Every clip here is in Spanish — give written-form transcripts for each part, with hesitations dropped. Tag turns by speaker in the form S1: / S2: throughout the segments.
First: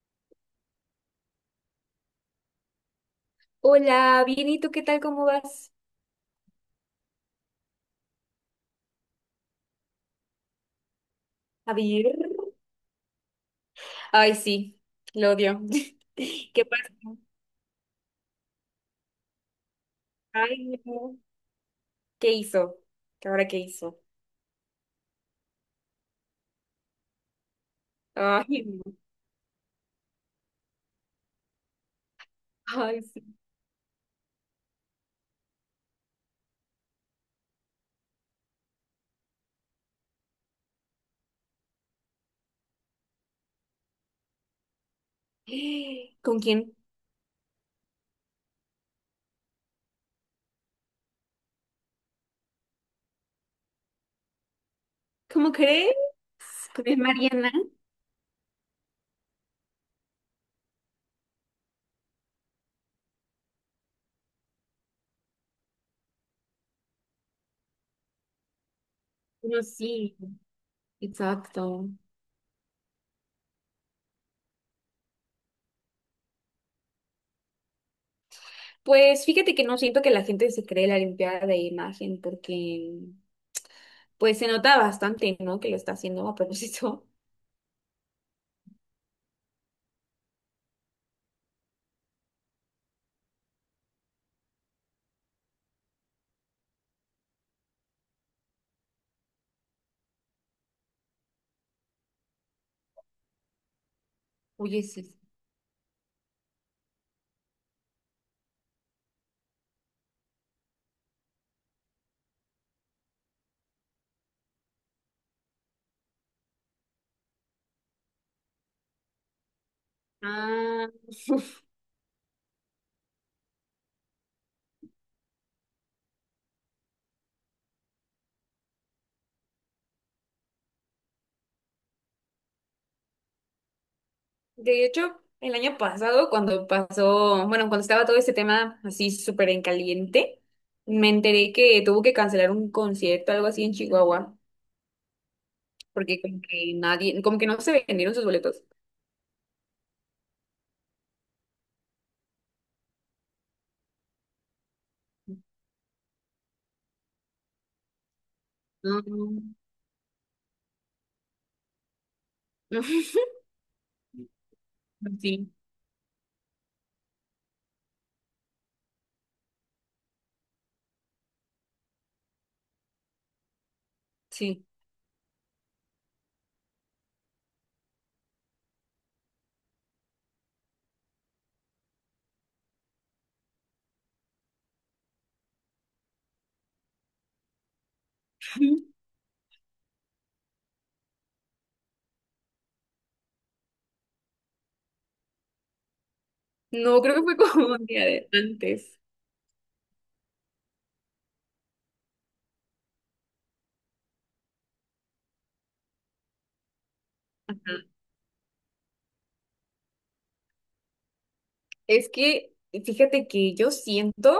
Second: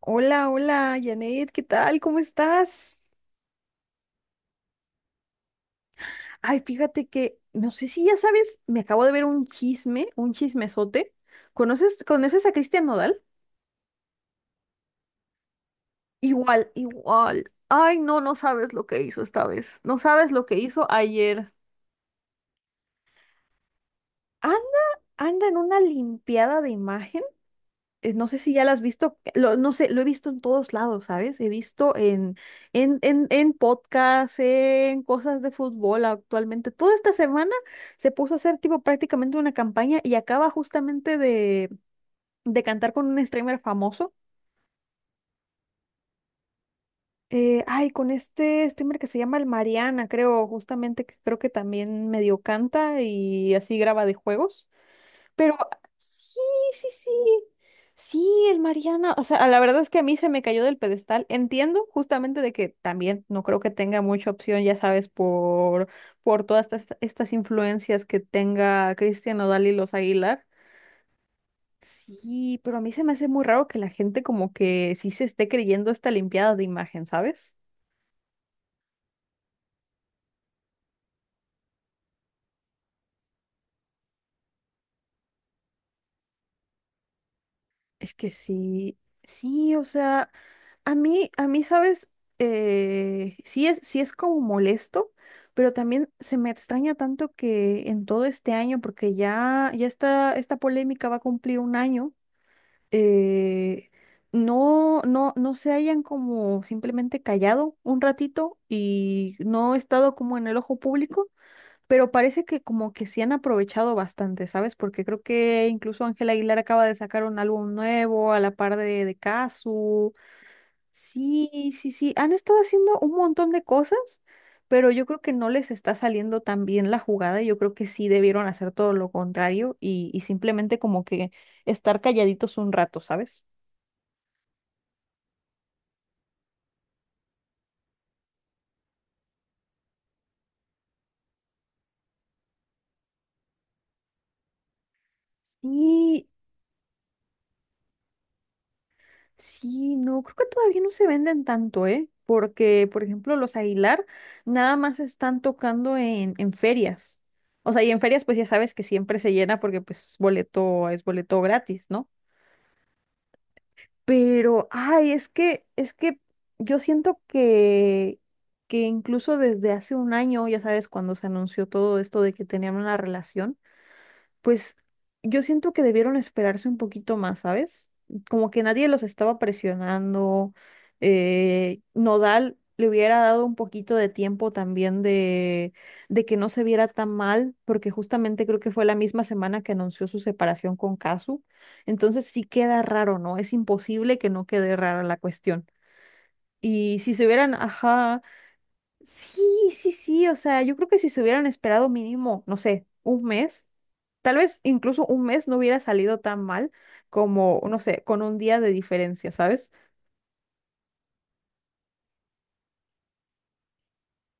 S1: Hola, hola, Janet, ¿qué tal? ¿Cómo estás?
S2: Hola, bien, ¿y tú qué tal? ¿Cómo vas?
S1: Ay, fíjate que, no sé si ya sabes, me acabo de ver un chisme, un chismesote.
S2: A
S1: ¿Conoces,
S2: ver.
S1: conoces a Cristian Nodal?
S2: Ay, sí, lo odio. ¿Qué
S1: Igual,
S2: pasó?
S1: igual. Ay, no, no sabes lo que hizo esta vez. No sabes lo que
S2: Ay,
S1: hizo
S2: no.
S1: ayer.
S2: ¿Qué hizo? ¿Qué ahora qué hizo?
S1: Anda, anda en una limpiada de imagen. No sé si
S2: Ay,
S1: ya las has
S2: no.
S1: visto, no sé, lo he visto en todos lados, ¿sabes? He visto
S2: Ay,
S1: en podcasts, en cosas de fútbol actualmente. Toda esta semana se puso a hacer tipo prácticamente una campaña y acaba justamente de cantar con un streamer famoso.
S2: sí. ¿Con quién?
S1: Ay, con este streamer que se llama el Mariana, creo, justamente, que creo que también medio canta y así graba de juegos.
S2: ¿Cómo
S1: Pero
S2: crees?
S1: sí,
S2: ¿Con
S1: sí,
S2: el
S1: sí.
S2: Mariana?
S1: Sí, el Mariana. O sea, la verdad es que a mí se me cayó del pedestal. Entiendo justamente de que también no creo que tenga mucha opción, ya sabes, por todas estas influencias que tenga Cristian
S2: No,
S1: Nodal y los
S2: sí,
S1: Aguilar.
S2: exacto.
S1: Sí, pero a mí se me hace muy raro que la gente como que sí se esté creyendo esta limpiada de imagen, ¿sabes?
S2: Pues fíjate que no siento que la gente se cree la limpiada de imagen porque pues se nota bastante, ¿no? Que lo está haciendo a propósito.
S1: Es que sí, sí, o sea. Sabes, sí es como molesto, pero también se me extraña tanto que en todo este año, porque ya, ya está, esta polémica va a cumplir un año, eh,
S2: Oye, sí.
S1: no se hayan como simplemente callado un ratito y no he estado como en el ojo público, pero parece que como que se han aprovechado bastante, ¿sabes? Porque creo que incluso Ángela Aguilar acaba de sacar un álbum nuevo a la par de Cazzu.
S2: Ah.
S1: Sí, sí, sí. Han estado haciendo un montón de cosas, pero yo creo que no les está saliendo tan bien la jugada. Yo creo que sí debieron hacer todo lo contrario y simplemente como que estar calladitos un rato, ¿sabes?
S2: De hecho, el año pasado, cuando pasó, bueno, cuando estaba todo este tema así súper en caliente, me enteré que tuvo que cancelar un concierto, algo así en Chihuahua, porque
S1: Y
S2: como que nadie, como que no se vendieron sus boletos.
S1: sí, no, creo que todavía no se venden tanto, ¿eh? Porque, por ejemplo, los Aguilar nada más están tocando en ferias. O sea, y en ferias pues ya sabes que siempre se
S2: No,
S1: llena porque pues es boleto gratis, ¿no?
S2: no.
S1: Pero, ay, es
S2: Sí,
S1: que, es que yo siento que incluso desde hace un año, ya sabes, cuando se anunció todo esto de que tenían una relación,
S2: sí.
S1: pues yo siento que debieron esperarse un poquito más, ¿sabes? Como que nadie los estaba presionando. Nodal le hubiera dado un poquito de tiempo también de que no se viera tan mal, porque justamente creo que fue la misma semana que anunció su separación con Casu. Entonces sí queda raro, ¿no? Es imposible que no quede rara la cuestión. Y
S2: No,
S1: si
S2: creo que
S1: se
S2: fue
S1: hubieran,
S2: como un día
S1: ajá,
S2: de antes.
S1: sí, sí, sí, o sea, yo creo que si se hubieran esperado mínimo, no sé, un mes, tal vez incluso un mes no hubiera salido tan mal como, no
S2: Ajá.
S1: sé, con un día de diferencia, ¿sabes?
S2: Es que, fíjate que yo siento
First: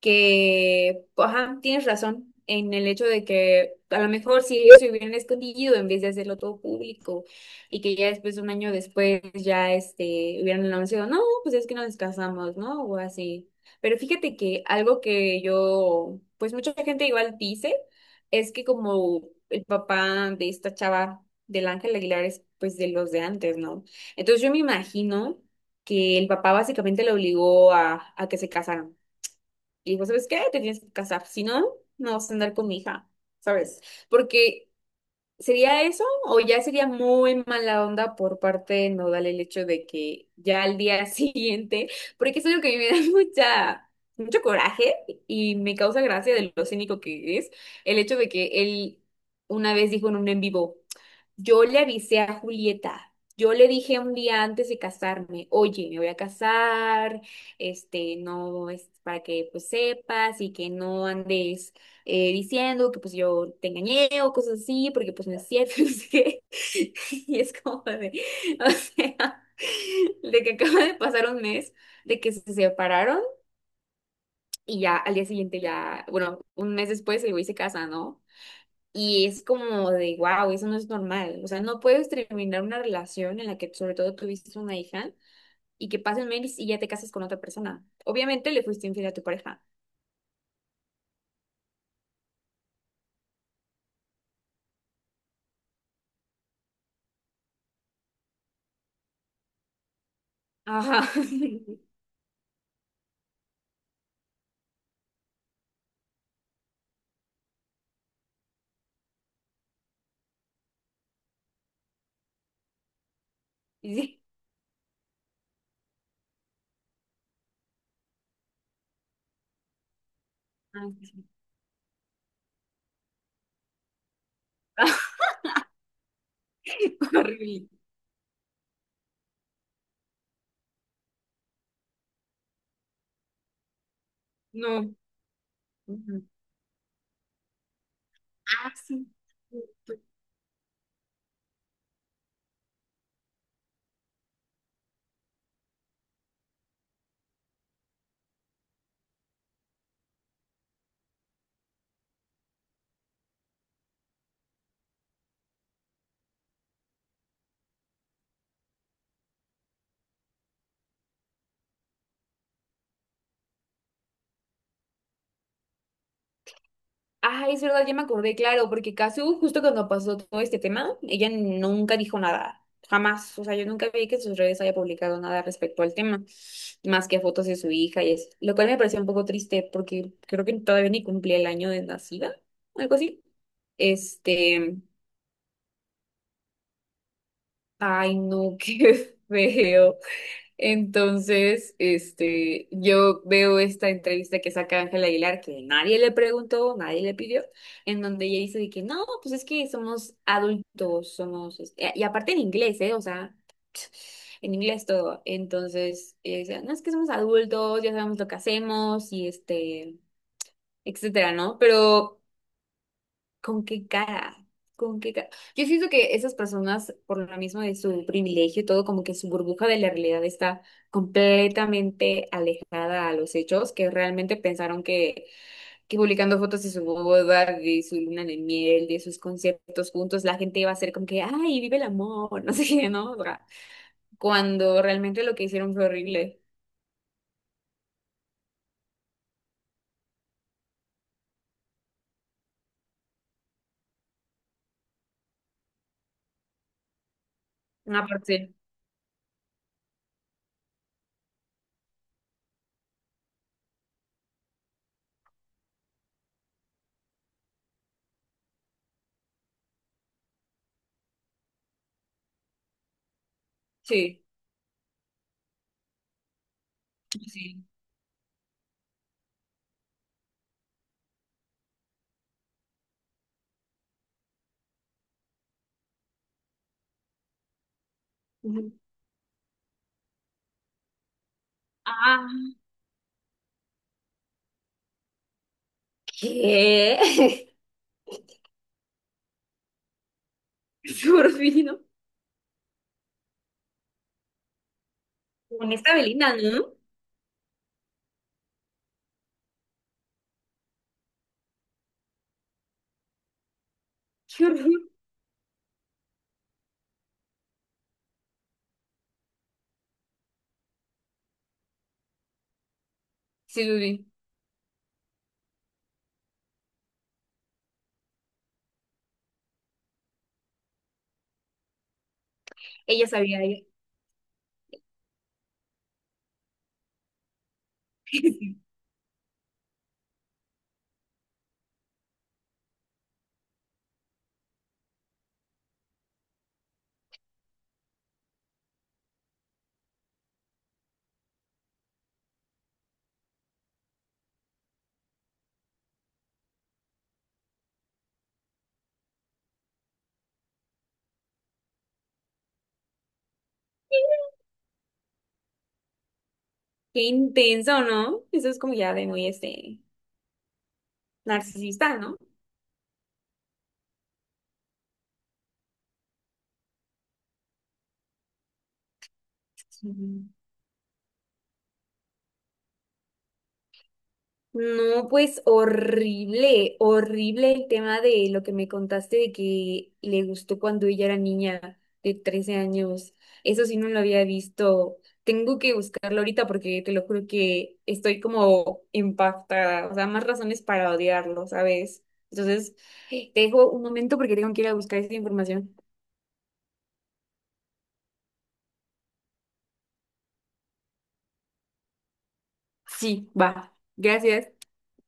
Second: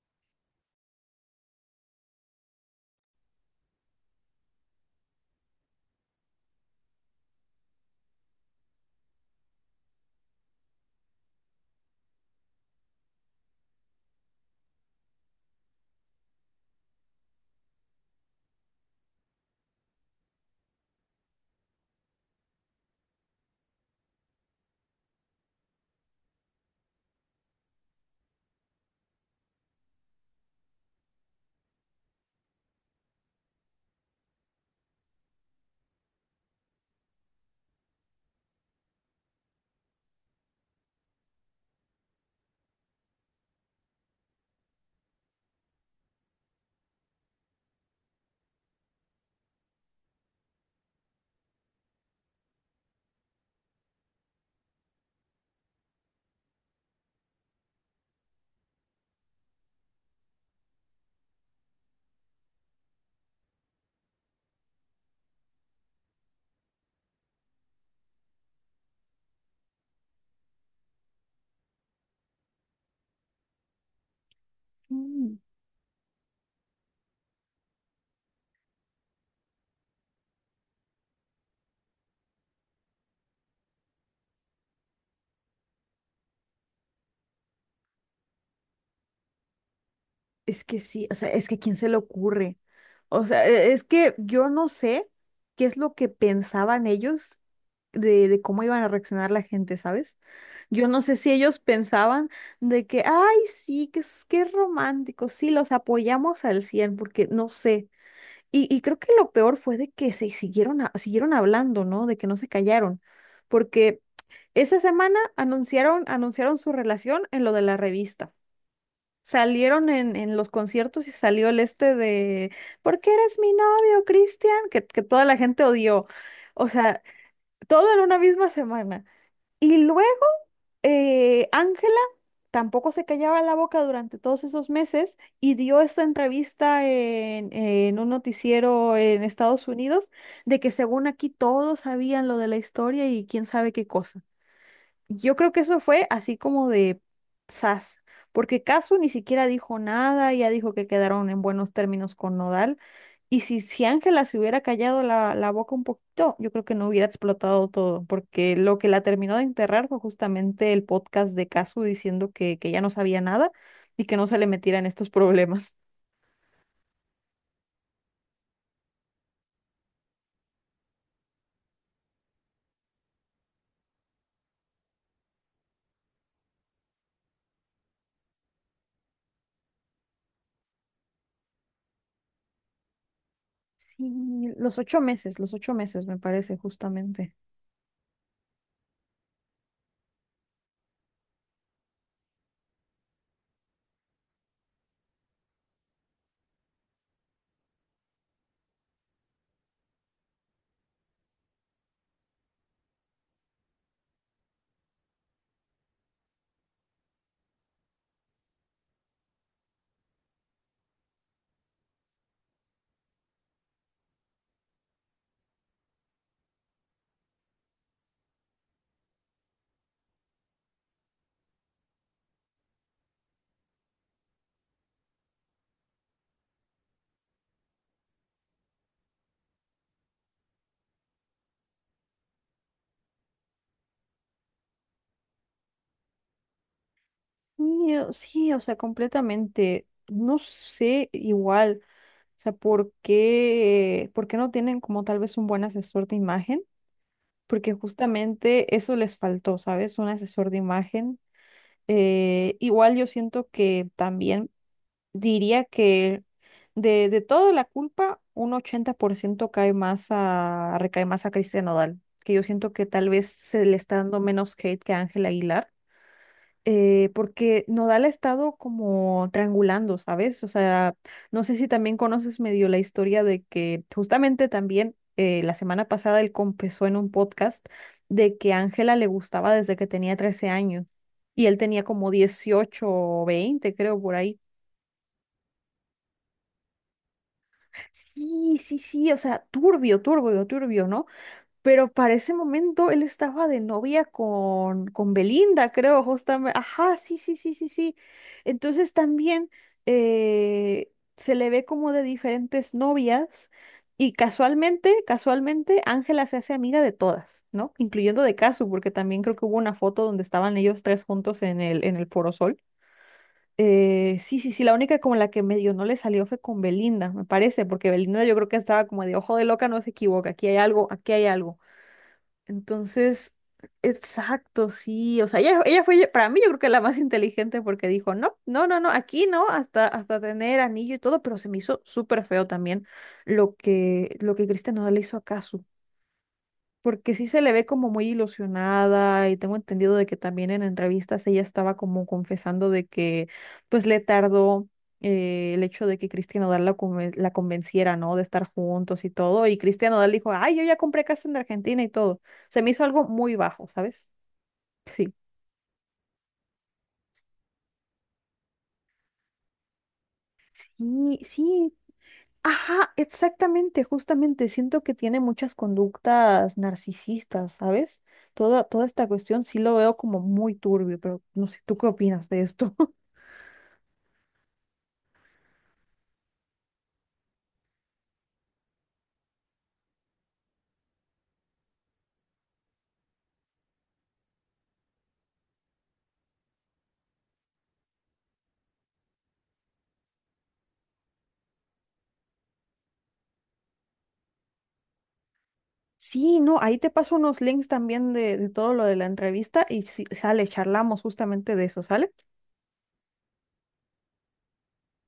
S2: que, pues, ajá, tienes razón en el hecho de que a lo mejor si ellos se hubieran escondido en vez de hacerlo todo público y que ya después, un año después, ya este, hubieran anunciado, no, pues es que nos casamos, ¿no? O así. Pero fíjate que algo que yo, pues mucha gente igual dice, es que como el papá de esta chava, del Ángel Aguilar, es pues de los de antes, ¿no? Entonces yo me imagino que el papá básicamente le obligó a que se casaran y dijo, ¿sabes qué? Te tienes que casar, si no, no vas a andar con mi hija, ¿sabes? Porque sería eso o ya sería muy mala onda por parte de Nodal el hecho de que ya al día siguiente, porque es algo que a mí me da mucha, mucho coraje y me causa gracia de lo cínico que es, el hecho de que él una vez dijo en un en vivo. Yo le avisé a Julieta. Yo le dije un día antes de casarme, oye, me voy a casar, este, no, es para que pues sepas y que no andes diciendo que pues yo te engañé o cosas así, porque pues no es cierto, no sé qué". Y es como de, o sea, de que acaba de pasar un mes, de que se separaron y ya al día
S1: Mm.
S2: siguiente ya, bueno, un mes después el güey se casa, ¿no? Y es como de, wow, eso no es normal. O sea, no puedes terminar una relación en la que sobre todo tuviste una hija y que pasen meses y ya te casas con otra persona. Obviamente le fuiste infiel a tu pareja.
S1: Es que sí, o sea, es que ¿quién se le ocurre? O sea, es que yo no sé qué es lo que pensaban ellos de cómo iban a reaccionar la gente, ¿sabes? Yo no
S2: Ajá.
S1: sé si ellos pensaban de que, ay, sí, que es romántico, sí, los apoyamos al 100 porque no sé. Y creo que lo peor fue de que se siguieron, siguieron hablando, ¿no? De que no se callaron, porque
S2: Sí.
S1: esa semana anunciaron su relación en lo de la revista. Salieron en los
S2: Ah,
S1: conciertos y salió el este de, ¿por qué eres mi novio, Cristian? Que toda la gente odió. O
S2: sí.
S1: sea,
S2: Horrible.
S1: todo en una misma semana. Y luego Ángela tampoco se callaba la boca durante todos esos
S2: No.
S1: meses y dio esta
S2: Ujú.
S1: entrevista en un
S2: Ah,
S1: noticiero
S2: sí.
S1: en Estados Unidos de que según aquí todos sabían lo de la historia y quién sabe qué cosa. Yo creo que eso fue así como de sas, porque Casu ni siquiera dijo nada, ya dijo que quedaron en buenos términos con Nodal y si, si Ángela se hubiera callado la, la boca un poquito, yo creo que no hubiera explotado todo, porque lo que la terminó de enterrar fue justamente el podcast de Casu diciendo que ya no sabía nada y que no se le metiera en estos problemas.
S2: Ay, es verdad, ya me acordé, claro, porque Casu, justo cuando pasó todo este tema, ella nunca dijo nada, jamás. O sea, yo nunca vi que en sus redes haya publicado nada respecto al tema, más que fotos de su hija y eso. Lo cual me pareció un poco triste porque creo que todavía ni cumplía el año de nacida, algo así.
S1: Sí,
S2: Este,
S1: los 8 meses, los ocho meses me parece justamente.
S2: ay, no, qué feo. Entonces, este, yo veo esta entrevista que saca Ángela Aguilar, que nadie le preguntó, nadie le pidió, en donde ella dice de que no, pues es que somos adultos, somos, es- y aparte en inglés, ¿eh? O sea, en inglés todo. Entonces, ella decía, no es que somos adultos, ya sabemos lo que hacemos y este, etcétera, ¿no? Pero ¿con qué cara? ¿Con qué cara? Yo siento que esas personas, por lo mismo de su privilegio y todo, como que su burbuja de la realidad está completamente alejada a los hechos, que realmente pensaron que publicando fotos de su boda, de su luna de miel, de sus conciertos juntos, la gente iba a ser como que, ay, vive el amor, no sé qué, ¿no? O sea, cuando realmente lo que hicieron fue horrible.
S1: Sí, sí, o sea, completamente. No sé igual, o sea, por qué no tienen como tal vez un buen asesor de imagen? Porque
S2: Aparte,
S1: justamente eso les faltó, ¿sabes? Un asesor de imagen. Igual yo siento que también diría que de toda la culpa, un 80% cae más a, recae más a Cristian Nodal, que yo siento que tal vez se le está dando
S2: sí,
S1: menos hate que a Ángel Aguilar, porque
S2: sí.
S1: Nodal ha estado como triangulando, ¿sabes? O sea, no sé si también conoces medio la historia de que justamente también la semana pasada él confesó en un podcast de que
S2: Ujú.
S1: Ángela le gustaba desde que tenía 13 años y él tenía como
S2: Ah,
S1: 18 o 20, creo, por ahí.
S2: ¿qué?
S1: Sí, sí, sí, o sea, turbio, turbio, turbio,
S2: Es
S1: ¿no? Pero para ese momento él estaba de novia con
S2: con
S1: Belinda,
S2: esta
S1: creo,
S2: Belina,
S1: justamente.
S2: ¿no?
S1: Ajá, sí, sí, sí, sí, sí. Entonces también eh, se le ve como de diferentes novias y
S2: Qué horror.
S1: casualmente, casualmente, Ángela se hace amiga de todas, ¿no? Incluyendo de Casu, porque también creo que hubo una foto donde estaban ellos tres juntos en el Foro Sol.
S2: Sí, sí, sí.
S1: Sí, sí, sí, la única como la que medio no le salió fue con Belinda, me parece, porque Belinda yo creo que estaba como de ojo de loca, no se equivoca, aquí hay algo, aquí hay algo.
S2: Ella
S1: Entonces,
S2: sabía, ella-
S1: exacto, sí. O sea, ella fue, para mí yo creo que la más inteligente porque dijo, no, no, no, no, aquí no, hasta, hasta tener anillo y todo, pero se me hizo súper feo también lo que Cristian no le hizo acaso porque sí se le ve como muy ilusionada y tengo entendido de que también en entrevistas ella estaba como confesando de que pues le tardó el hecho de que Cristian Nodal la convenciera, ¿no? De estar juntos y todo. Y Cristian Nodal dijo, ay, yo ya compré casa en Argentina y todo. Se me hizo algo muy bajo, ¿sabes? Sí.
S2: qué intenso, ¿no? Eso es como ya de muy, este,
S1: Sí, sí.
S2: narcisista, ¿no?
S1: Ajá, exactamente, justamente. Siento que tiene muchas conductas narcisistas, ¿sabes? Toda, toda esta cuestión sí lo veo como muy turbio, pero no sé, ¿tú qué opinas de esto?
S2: No, pues horrible, horrible el tema de lo que me contaste de que le gustó cuando ella era niña de 13 años. Eso sí no lo había visto. Tengo que buscarlo ahorita porque te lo juro que estoy como impactada. O sea, más razones para odiarlo, ¿sabes? Entonces, te dejo un momento porque tengo que ir a buscar esa información.
S1: Sí, no, ahí te paso unos links también de todo lo de la entrevista y si sale, charlamos justamente de eso, ¿sale?
S2: Sí, va. Gracias.